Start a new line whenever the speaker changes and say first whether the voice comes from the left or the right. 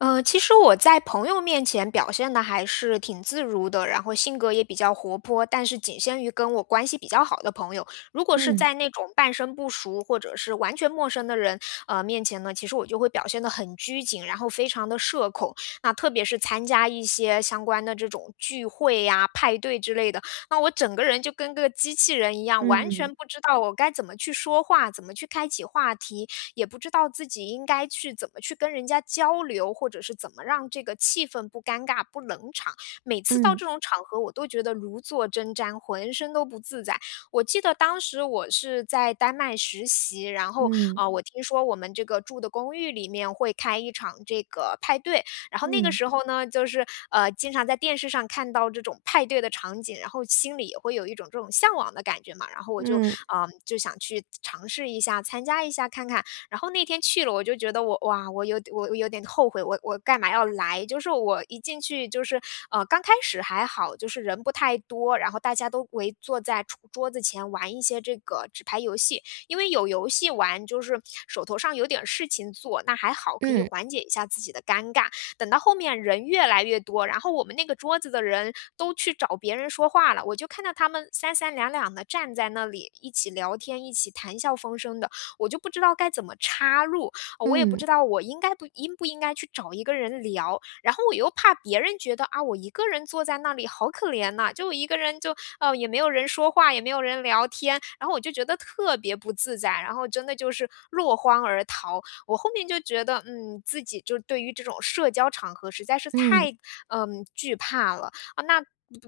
left: 呃，其实我在朋友面前，表现得还是挺自如的，然后性格也比较活泼，但是仅限于跟我关系比较好的朋友。如果是
right: 嗯。
left: 在那种半生不熟，或者是完全陌生的人，呃，面前呢，其实我就会表现得很拘谨，然后非常地社恐。那特别是参加一些，相关的这种聚会啊，派对之类的，那我整个人就跟个机器人一样，完
right: 嗯。
left: 全不知道我该怎么去说话，怎么去开启话题。也不知道自己应该去怎么去跟人家交流，或者是怎么让这个气氛不尴尬、不冷场。每次到
right: 嗯。
left: 这种场合，我都觉得如坐针毡，浑身都不自在。我记得当时我是在丹麦实习，然后，
right: 嗯。
left: 呃，我听说我们这个住的公寓里面会开一场这个，派对。然后那个
right: 嗯。
left: 时候呢，就是，呃，经常在电视上看到这种派对的场景，然后心里也会有一种这种向往的感觉嘛。然后我就
right: 嗯。
left: 呃，就想去尝试一下、参加一下看看。然后那天去了，我就觉得我哇，我有我有点后悔，我我干嘛要来。就是我一进去就是，呃，刚开始还好，就是人不太多，然后大家都围坐在桌桌子前玩一些这个，纸牌游戏。因为有游戏玩，就是手头上有点事情做，那还好可以
right: 嗯。
left: 缓解一下自己的尴尬。等到后面人越来越多，然后我们那个桌子的人，都去找别人说话了。我就看到他们三三两两地站在那里，一起聊天，一起谈笑风生的，我就不知道该怎么插入。呃，我也不
right: 嗯。
left: 知道我应该不应不应该去找一个人聊。然后我又怕别人觉得，啊，我一个人坐在那里好可怜呐，就一个人就呃，也没有人说话，也没有人聊天。然后我就觉得特别不自在，然后真的就是落荒而逃。我后面就觉得，嗯，自己就对于这种社交场合实在是
right: 嗯。
left: 太，呃，惧怕了。呃，那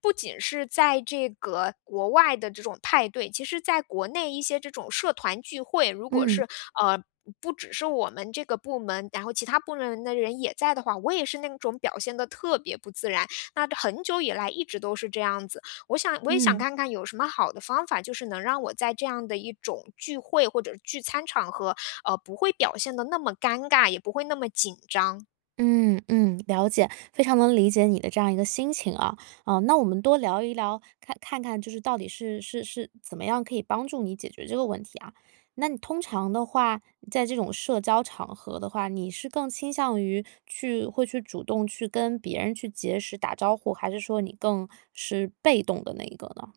left: 不仅是在这个国外的这种派对，其实在国内一些这种社团聚会，如果
right: 嗯。
left: 是，呃，不只是我们这个部门，然后其他部门的人也在的话，我也是那种表现得特别不自然。那很久以来一直都是这样子。我想我也想
right: 嗯。
left: 看看有什么好的方法，就是能让我在这样的一种聚会，或者聚餐场合，呃，不会表现得那么尴尬，也不会那么紧张。
right: 嗯嗯，了解。非常能理解你的这样一个心情啊，嗯，那我们多聊一聊，看看看就是到底是是是怎么样可以帮助你解决这个问题啊。那你通常的话，在这种社交场合的话，你是更倾向于去会去主动去跟别人去结识、打招呼，还是说你更是被动的那一个呢？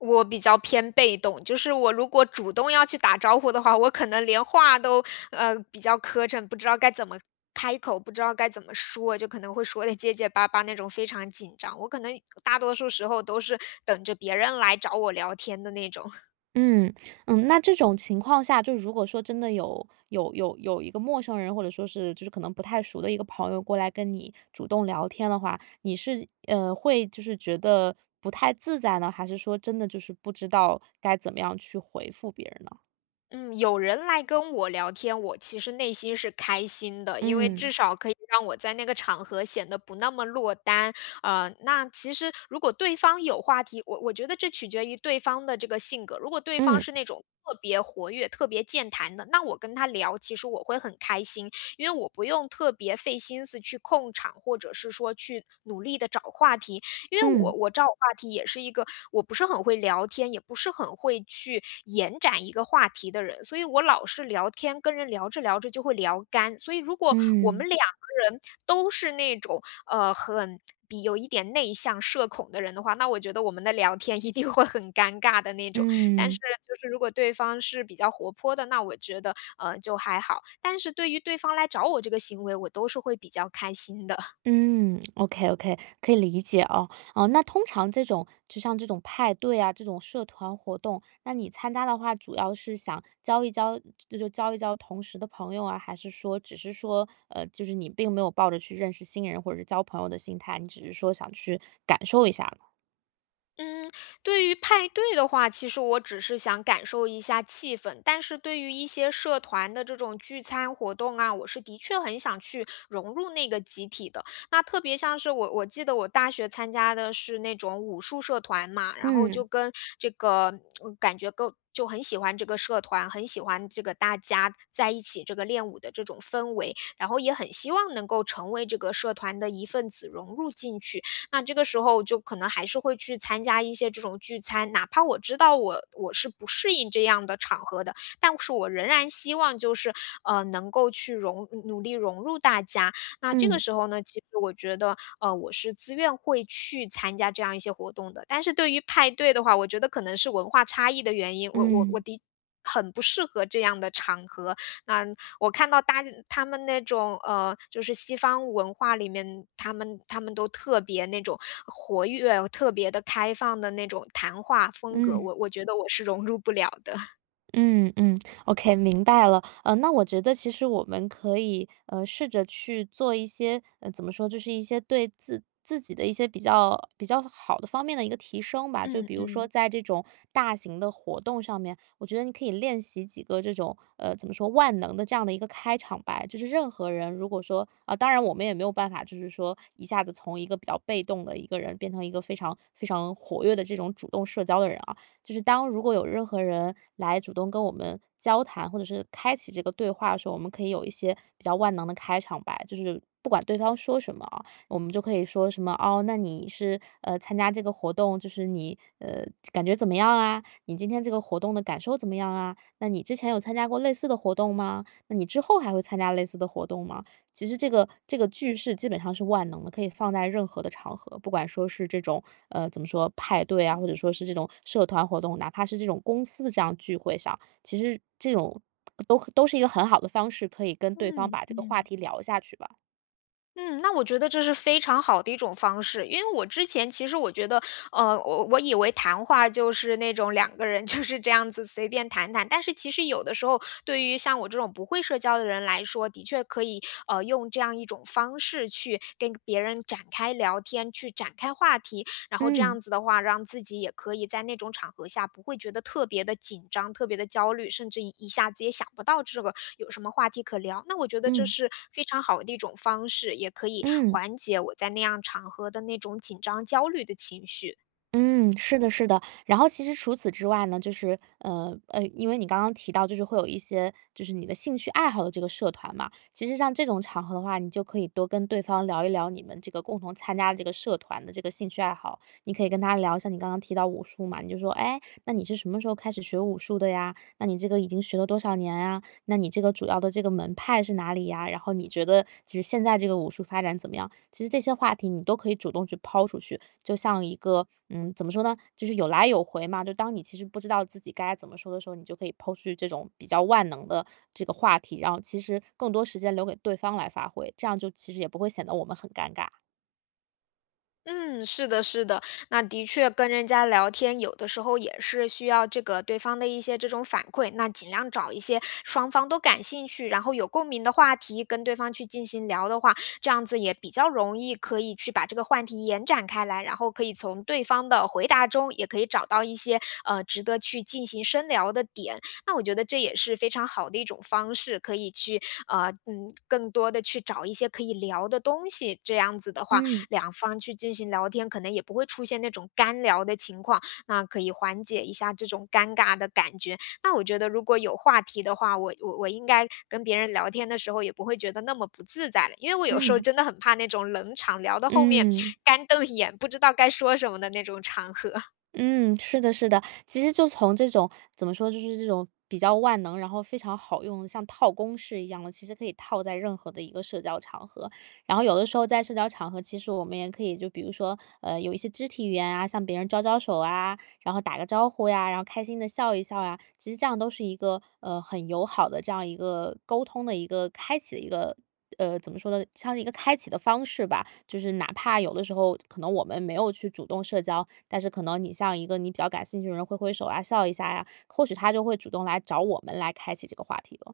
left: 我比较偏被动。就是我如果主动要去打招呼的话，我可能连话都，呃，比较磕碜，不知道该怎么开口，不知道该怎么说，就可能会说得结结巴巴那种非常紧张。我可能大多数时候都是等着别人来找我聊天的那种。
right: 嗯。嗯，那这种情况下，就如果说真的有有有有一个陌生人，或者说是就是可能不太熟的一个朋友过来跟你主动聊天的话，你是，呃，会就是觉得不太自在呢，还是说真的就是不知道该怎么样去回复别人呢？
left: 嗯，有人来跟我聊天，我其实内心是开心的。因为
right: 嗯。
left: 至少可以让我在那个场合显得不那么落单。呃，那其实，如果对方有话题我我觉得这取决于对方的这个性格。如果对方
right: 嗯。
left: 是那种特别活跃、特别健谈的，那我跟他聊，其实我会很开心。因为我不用特别费心思去控场，或者是说去努力地找话题。因为我
right: 嗯。
left: 我找话题也是一个我不是很会聊天，也不是很会去延展一个话题的人。所以我老是聊天，跟人聊着聊着就会聊干，所以如果我
right: 嗯。
left: 们两个人都是那种，呃，很有一点内向、社恐的人的话，那我觉得我们的聊天一定会很尴尬的那种。但是
right: 嗯。
left: 就是如果对方是比较活泼的，那我觉得，呃，就还好。但是对于对方来找我这个行为，我都是会比较开心的。
right: 嗯。OK OK，可以理解哦。哦，那通常这种就像这种派对啊、这种社团活动，那你参加的话，主要是想交一交就是交一交同识的朋友啊，还是说只是说，呃就是你并没有抱着去认识新人或者是交朋友的心态，你只是说想去感受一下呢。
left: 嗯，对于派对的话，其实我只是想感受一下气氛。但是对于一些社团的这种聚餐活动啊，我是的确很想去融入那个集体的。那特别像是我我记得我大学参加的是那种武术社团嘛，然后就
right: 嗯。
left: 跟这个感觉跟就很喜欢这个社团，很喜欢这个大家在一起这个练武的这种氛围。然后也很希望能够成为这个社团的一份子融入进去。那这个时候就可能还是会去参加一些这种聚餐，哪怕我知道我我是不适应这样的场合的，但是我仍然希望就是，呃，能够去融努努力融入大家，那这个
right: 嗯。
left: 时候呢，其实我觉得，呃，我是自愿会去参加这样一些活动的。但是对于派对的话，我觉得可能是文化差异的原因，我我我
right: 嗯。
left: 的很不适合这样的场合。那，我看到大家他们那种，呃，就是西方文化里面，他们他们都特别那种活跃，特别地开放的那种谈话风格，
right: 嗯。
left: 我我觉得我是融入不了的。
right: 嗯嗯。OK，明白了。呃，那我觉得其实我们可以，呃，试着去做一些，呃，怎么说？就是一些对自自己的一些比较比较好的方面的一个提升吧。就
left: 嗯
right: 比如说
left: 嗯。
right: 在这种大型的活动上面，我觉得你可以练习几个这种，呃怎么说。万能的这样的一个开场白。就是任何人如果说，啊，当然我们也没有办法就是说一下子从一个比较被动的一个人变成一个非常非常活跃的这种主动社交的人啊。就是当如果有任何人来主动跟我们交谈，或者是开启这个对话的时候，我们可以有一些比较万能的开场白。就是不管对方说什么啊，我们就可以说什么，“哦！那你是，呃，参加这个活动就是你，呃，感觉怎么样啊？”“你今天这个活动的感受怎么样啊？”“那你之前有参加过类似的活动吗？”“那你之后还会参加类似的活动吗？”其实这个这个句式基本上是万能的，可以放在任何的场合。不管说是这种，呃，怎么说，派对啊，或者说是这种社团活动，哪怕是这种公司这样聚会上。其实这种，都都是一个很好的方式，可以跟对方
left: 嗯，
right: 把这个话
left: 嗯。
right: 题聊下去吧。
left: 嗯，那我觉得这是非常好的一种方式。因为我之前，其实我觉得呃，我我以为谈话就是那种2个人就是这样子随便谈谈。但是其实有的时候，对于像我这种不会社交的人来说，的确可以，呃，用这样一种方式去跟别人展开聊天，去展开话题。然后这
right: 嗯。
left: 样子的话，让自己也可以在那种场合下不会觉得特别的紧张，特别的焦虑，甚至一下子也想不到这个有什么话题可聊。那我觉得这
right: 嗯。
left: 是非常好的一种方式，也可以
right: 嗯。
left: 缓解我在那样场合的那种紧张焦虑的情绪。
right: 嗯，是的是的。然后其实除此之外呢，就是呃，呃，因为你刚刚提到就是会有一些就是你的兴趣爱好的这个社团嘛。其实像这种场合的话，你就可以多跟对方聊一聊你们这个共同参加这个社团的这个兴趣爱好。你可以跟他聊一下你刚刚提到武术嘛，你就说：“哎，那你是什么时候开始学武术的呀？那你这个已经学了多少年啊？那你这个主要的这个门派是哪里呀？然后你觉得就是现在这个武术发展怎么样？”其实这些话题你都可以主动去抛出去，就像一个嗯，怎么说呢，就是有来有回嘛。就当你其实不知道自己该怎么说的时候，你就可以抛出去这种比较万能的这个话题，然后其实更多时间留给对方来发挥，这样就其实也不会显得我们很尴尬。
left: 嗯，是的是的。那的确跟人家聊天，有的时候也是需要这个对方的一些这种反馈，那尽量找一些双方都感兴趣，然后有共鸣的话题跟对方去进行聊的话，这样子也比较容易可以去把这个话题延展开来。然后可以从对方的回答中，也可以找到一些，呃，值得去进行深聊的点。那我觉得这也是非常好的一种方式，可以去，呃，嗯，更多的去找一些可以聊的东西，这样子的话，
right: 嗯。
left: 2方去进行聊天，可能也不会出现那种干聊的情况，那可以缓解一下这种尴尬的感觉。那我觉得如果有话题的话，我我我应该跟别人聊天的时候，也不会觉得那么不自在的。因为我有时候
right: 嗯。
left: 真的很怕那种冷场，聊到后面
right: 嗯。
left: 干瞪眼，不知道该说什么的那种场合。
right: 嗯，是的是的。其实就从这种怎么说，就是这种比较万能，然后非常好用，像套公式一样的，其实可以套在任何的一个社交场合。然后有的时候在社交场合，其实我们也可以就比如说，呃，有一些肢体语言啊，向别人招招手啊，然后打个招呼呀，然后开心的笑一笑啊。其实这样都是一个，呃，很友好的这样一个沟通的一个开启的一个，呃，怎么说呢，像一个开启的方式吧。就是哪怕有的时候可能我们没有去主动社交，但是可能你向一个你比较感兴趣的人挥挥手啊，笑一下呀，或许他就会主动来找我们来开启这个话题了。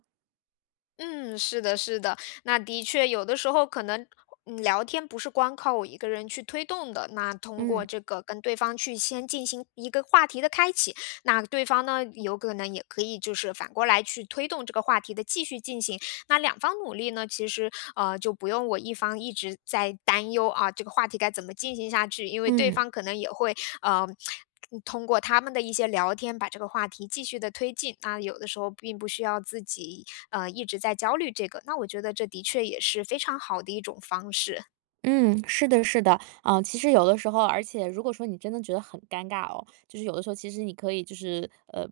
left: 嗯，是的是的。那的确有的时候可能呃，聊天不是光靠我一个人去推动的，那通过
right: 嗯。
left: 这个跟对方去先进行一个话题的开启，那对方呢，有可能也可以就是反过来去推动这个话题的继续进行。那两方努力呢，其实，呃，就不用我一方一直在担忧啊，这个话题该怎么进行下去。因为对
right: 嗯。
left: 方可能也会，呃，通过他们的一些聊天，把这个话题继续地推进。啊，有的时候并不需要自己，呃，一直在焦虑这个，那我觉得这的确也是非常好的一种方式。
right: 嗯，是的是的。呃，其实有的时候而且如果说你真的觉得很尴尬哦，就是有的时候其实你可以就是呃，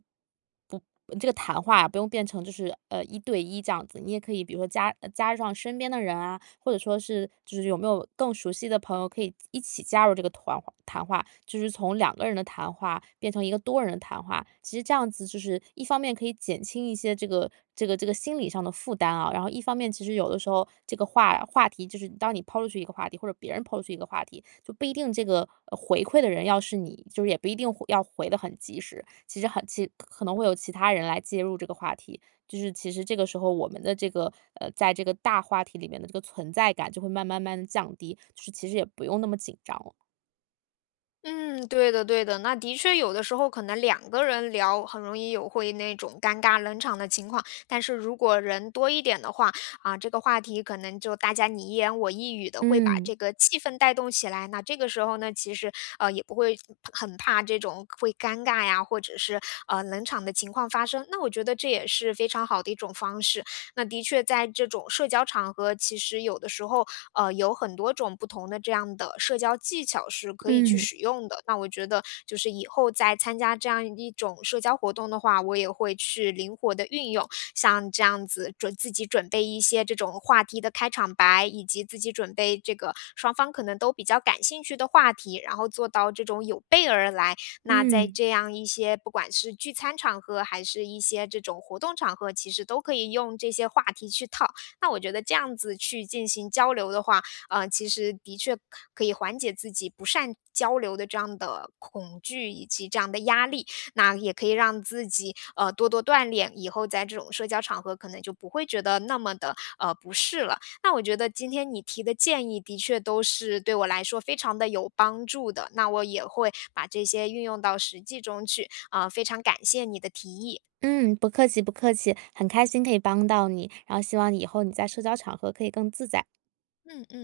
right: 不呃，这个谈话不用变成就是，呃，一对一这样子。你也可以比如说加加上身边的人啊，或者说是就是有没有更熟悉的朋友可以一起加入这个团谈话，就是从2个人的谈话变成一个多人的谈话。其实这样子就是一方面可以减轻一些这个这个这个心理上的负担啊，然后一方面其实有这个话话题就是当你抛出去一个话题，或者别人抛出去一个话题，就不一定这个回馈的人要是你。就是也不一定回要回得很及时，其实很其实可能会有其他人来介入这个话题。就是其实这个时候我们的这个，呃，在这个大话题里面的这个存在感就会慢慢慢降低，就是其实也不用那么紧张。
left: 嗯，对的对的。那的确有的时候可能2个人聊，很容易有会那种尴尬冷场的情况。但是如果人多一点的话，啊这个话题可能就大家你一言我一语地会把
right: 嗯。
left: 这个气氛带动起来。那这个时候呢，其实，呃，也不会很怕这种会尴尬呀，或者是，呃，冷场的情况发生，那我觉得这也是非常好的一种方式。那的确在这种社交场合，其实有的时候，呃，有很多种不同的这样的社交技巧是可以去
right: 嗯。
left: 使用的。那我觉得就是以后再参加这样一种社交活动的话，我也会去灵活地运用，像这样子准自己准备一些这种话题的开场白，以及自己准备这个双方可能都比较感兴趣的话题。然后做到这种有备而来，那在
right: 嗯。
left: 这样一些不管是聚餐场合还是一些这种活动场合，其实都可以用这些话题去套。那我觉得这样子去进行交流的话，呃，其实的确可以缓解自己不善交流的这样的恐惧以及这样的压力。那也可以让自己，呃，多多锻炼，以后在这种社交场合可能就不会觉得那么的，呃，不适了。那我觉得今天你提的建议的确都是对我来说非常地有帮助的，那我也会把这些运用到实际中去，呃，非常感谢你的提议。
right: 嗯，不客气不客气。很开心可以帮到你，然后希望你以后你在社交场合可以更自在。
left: 嗯嗯。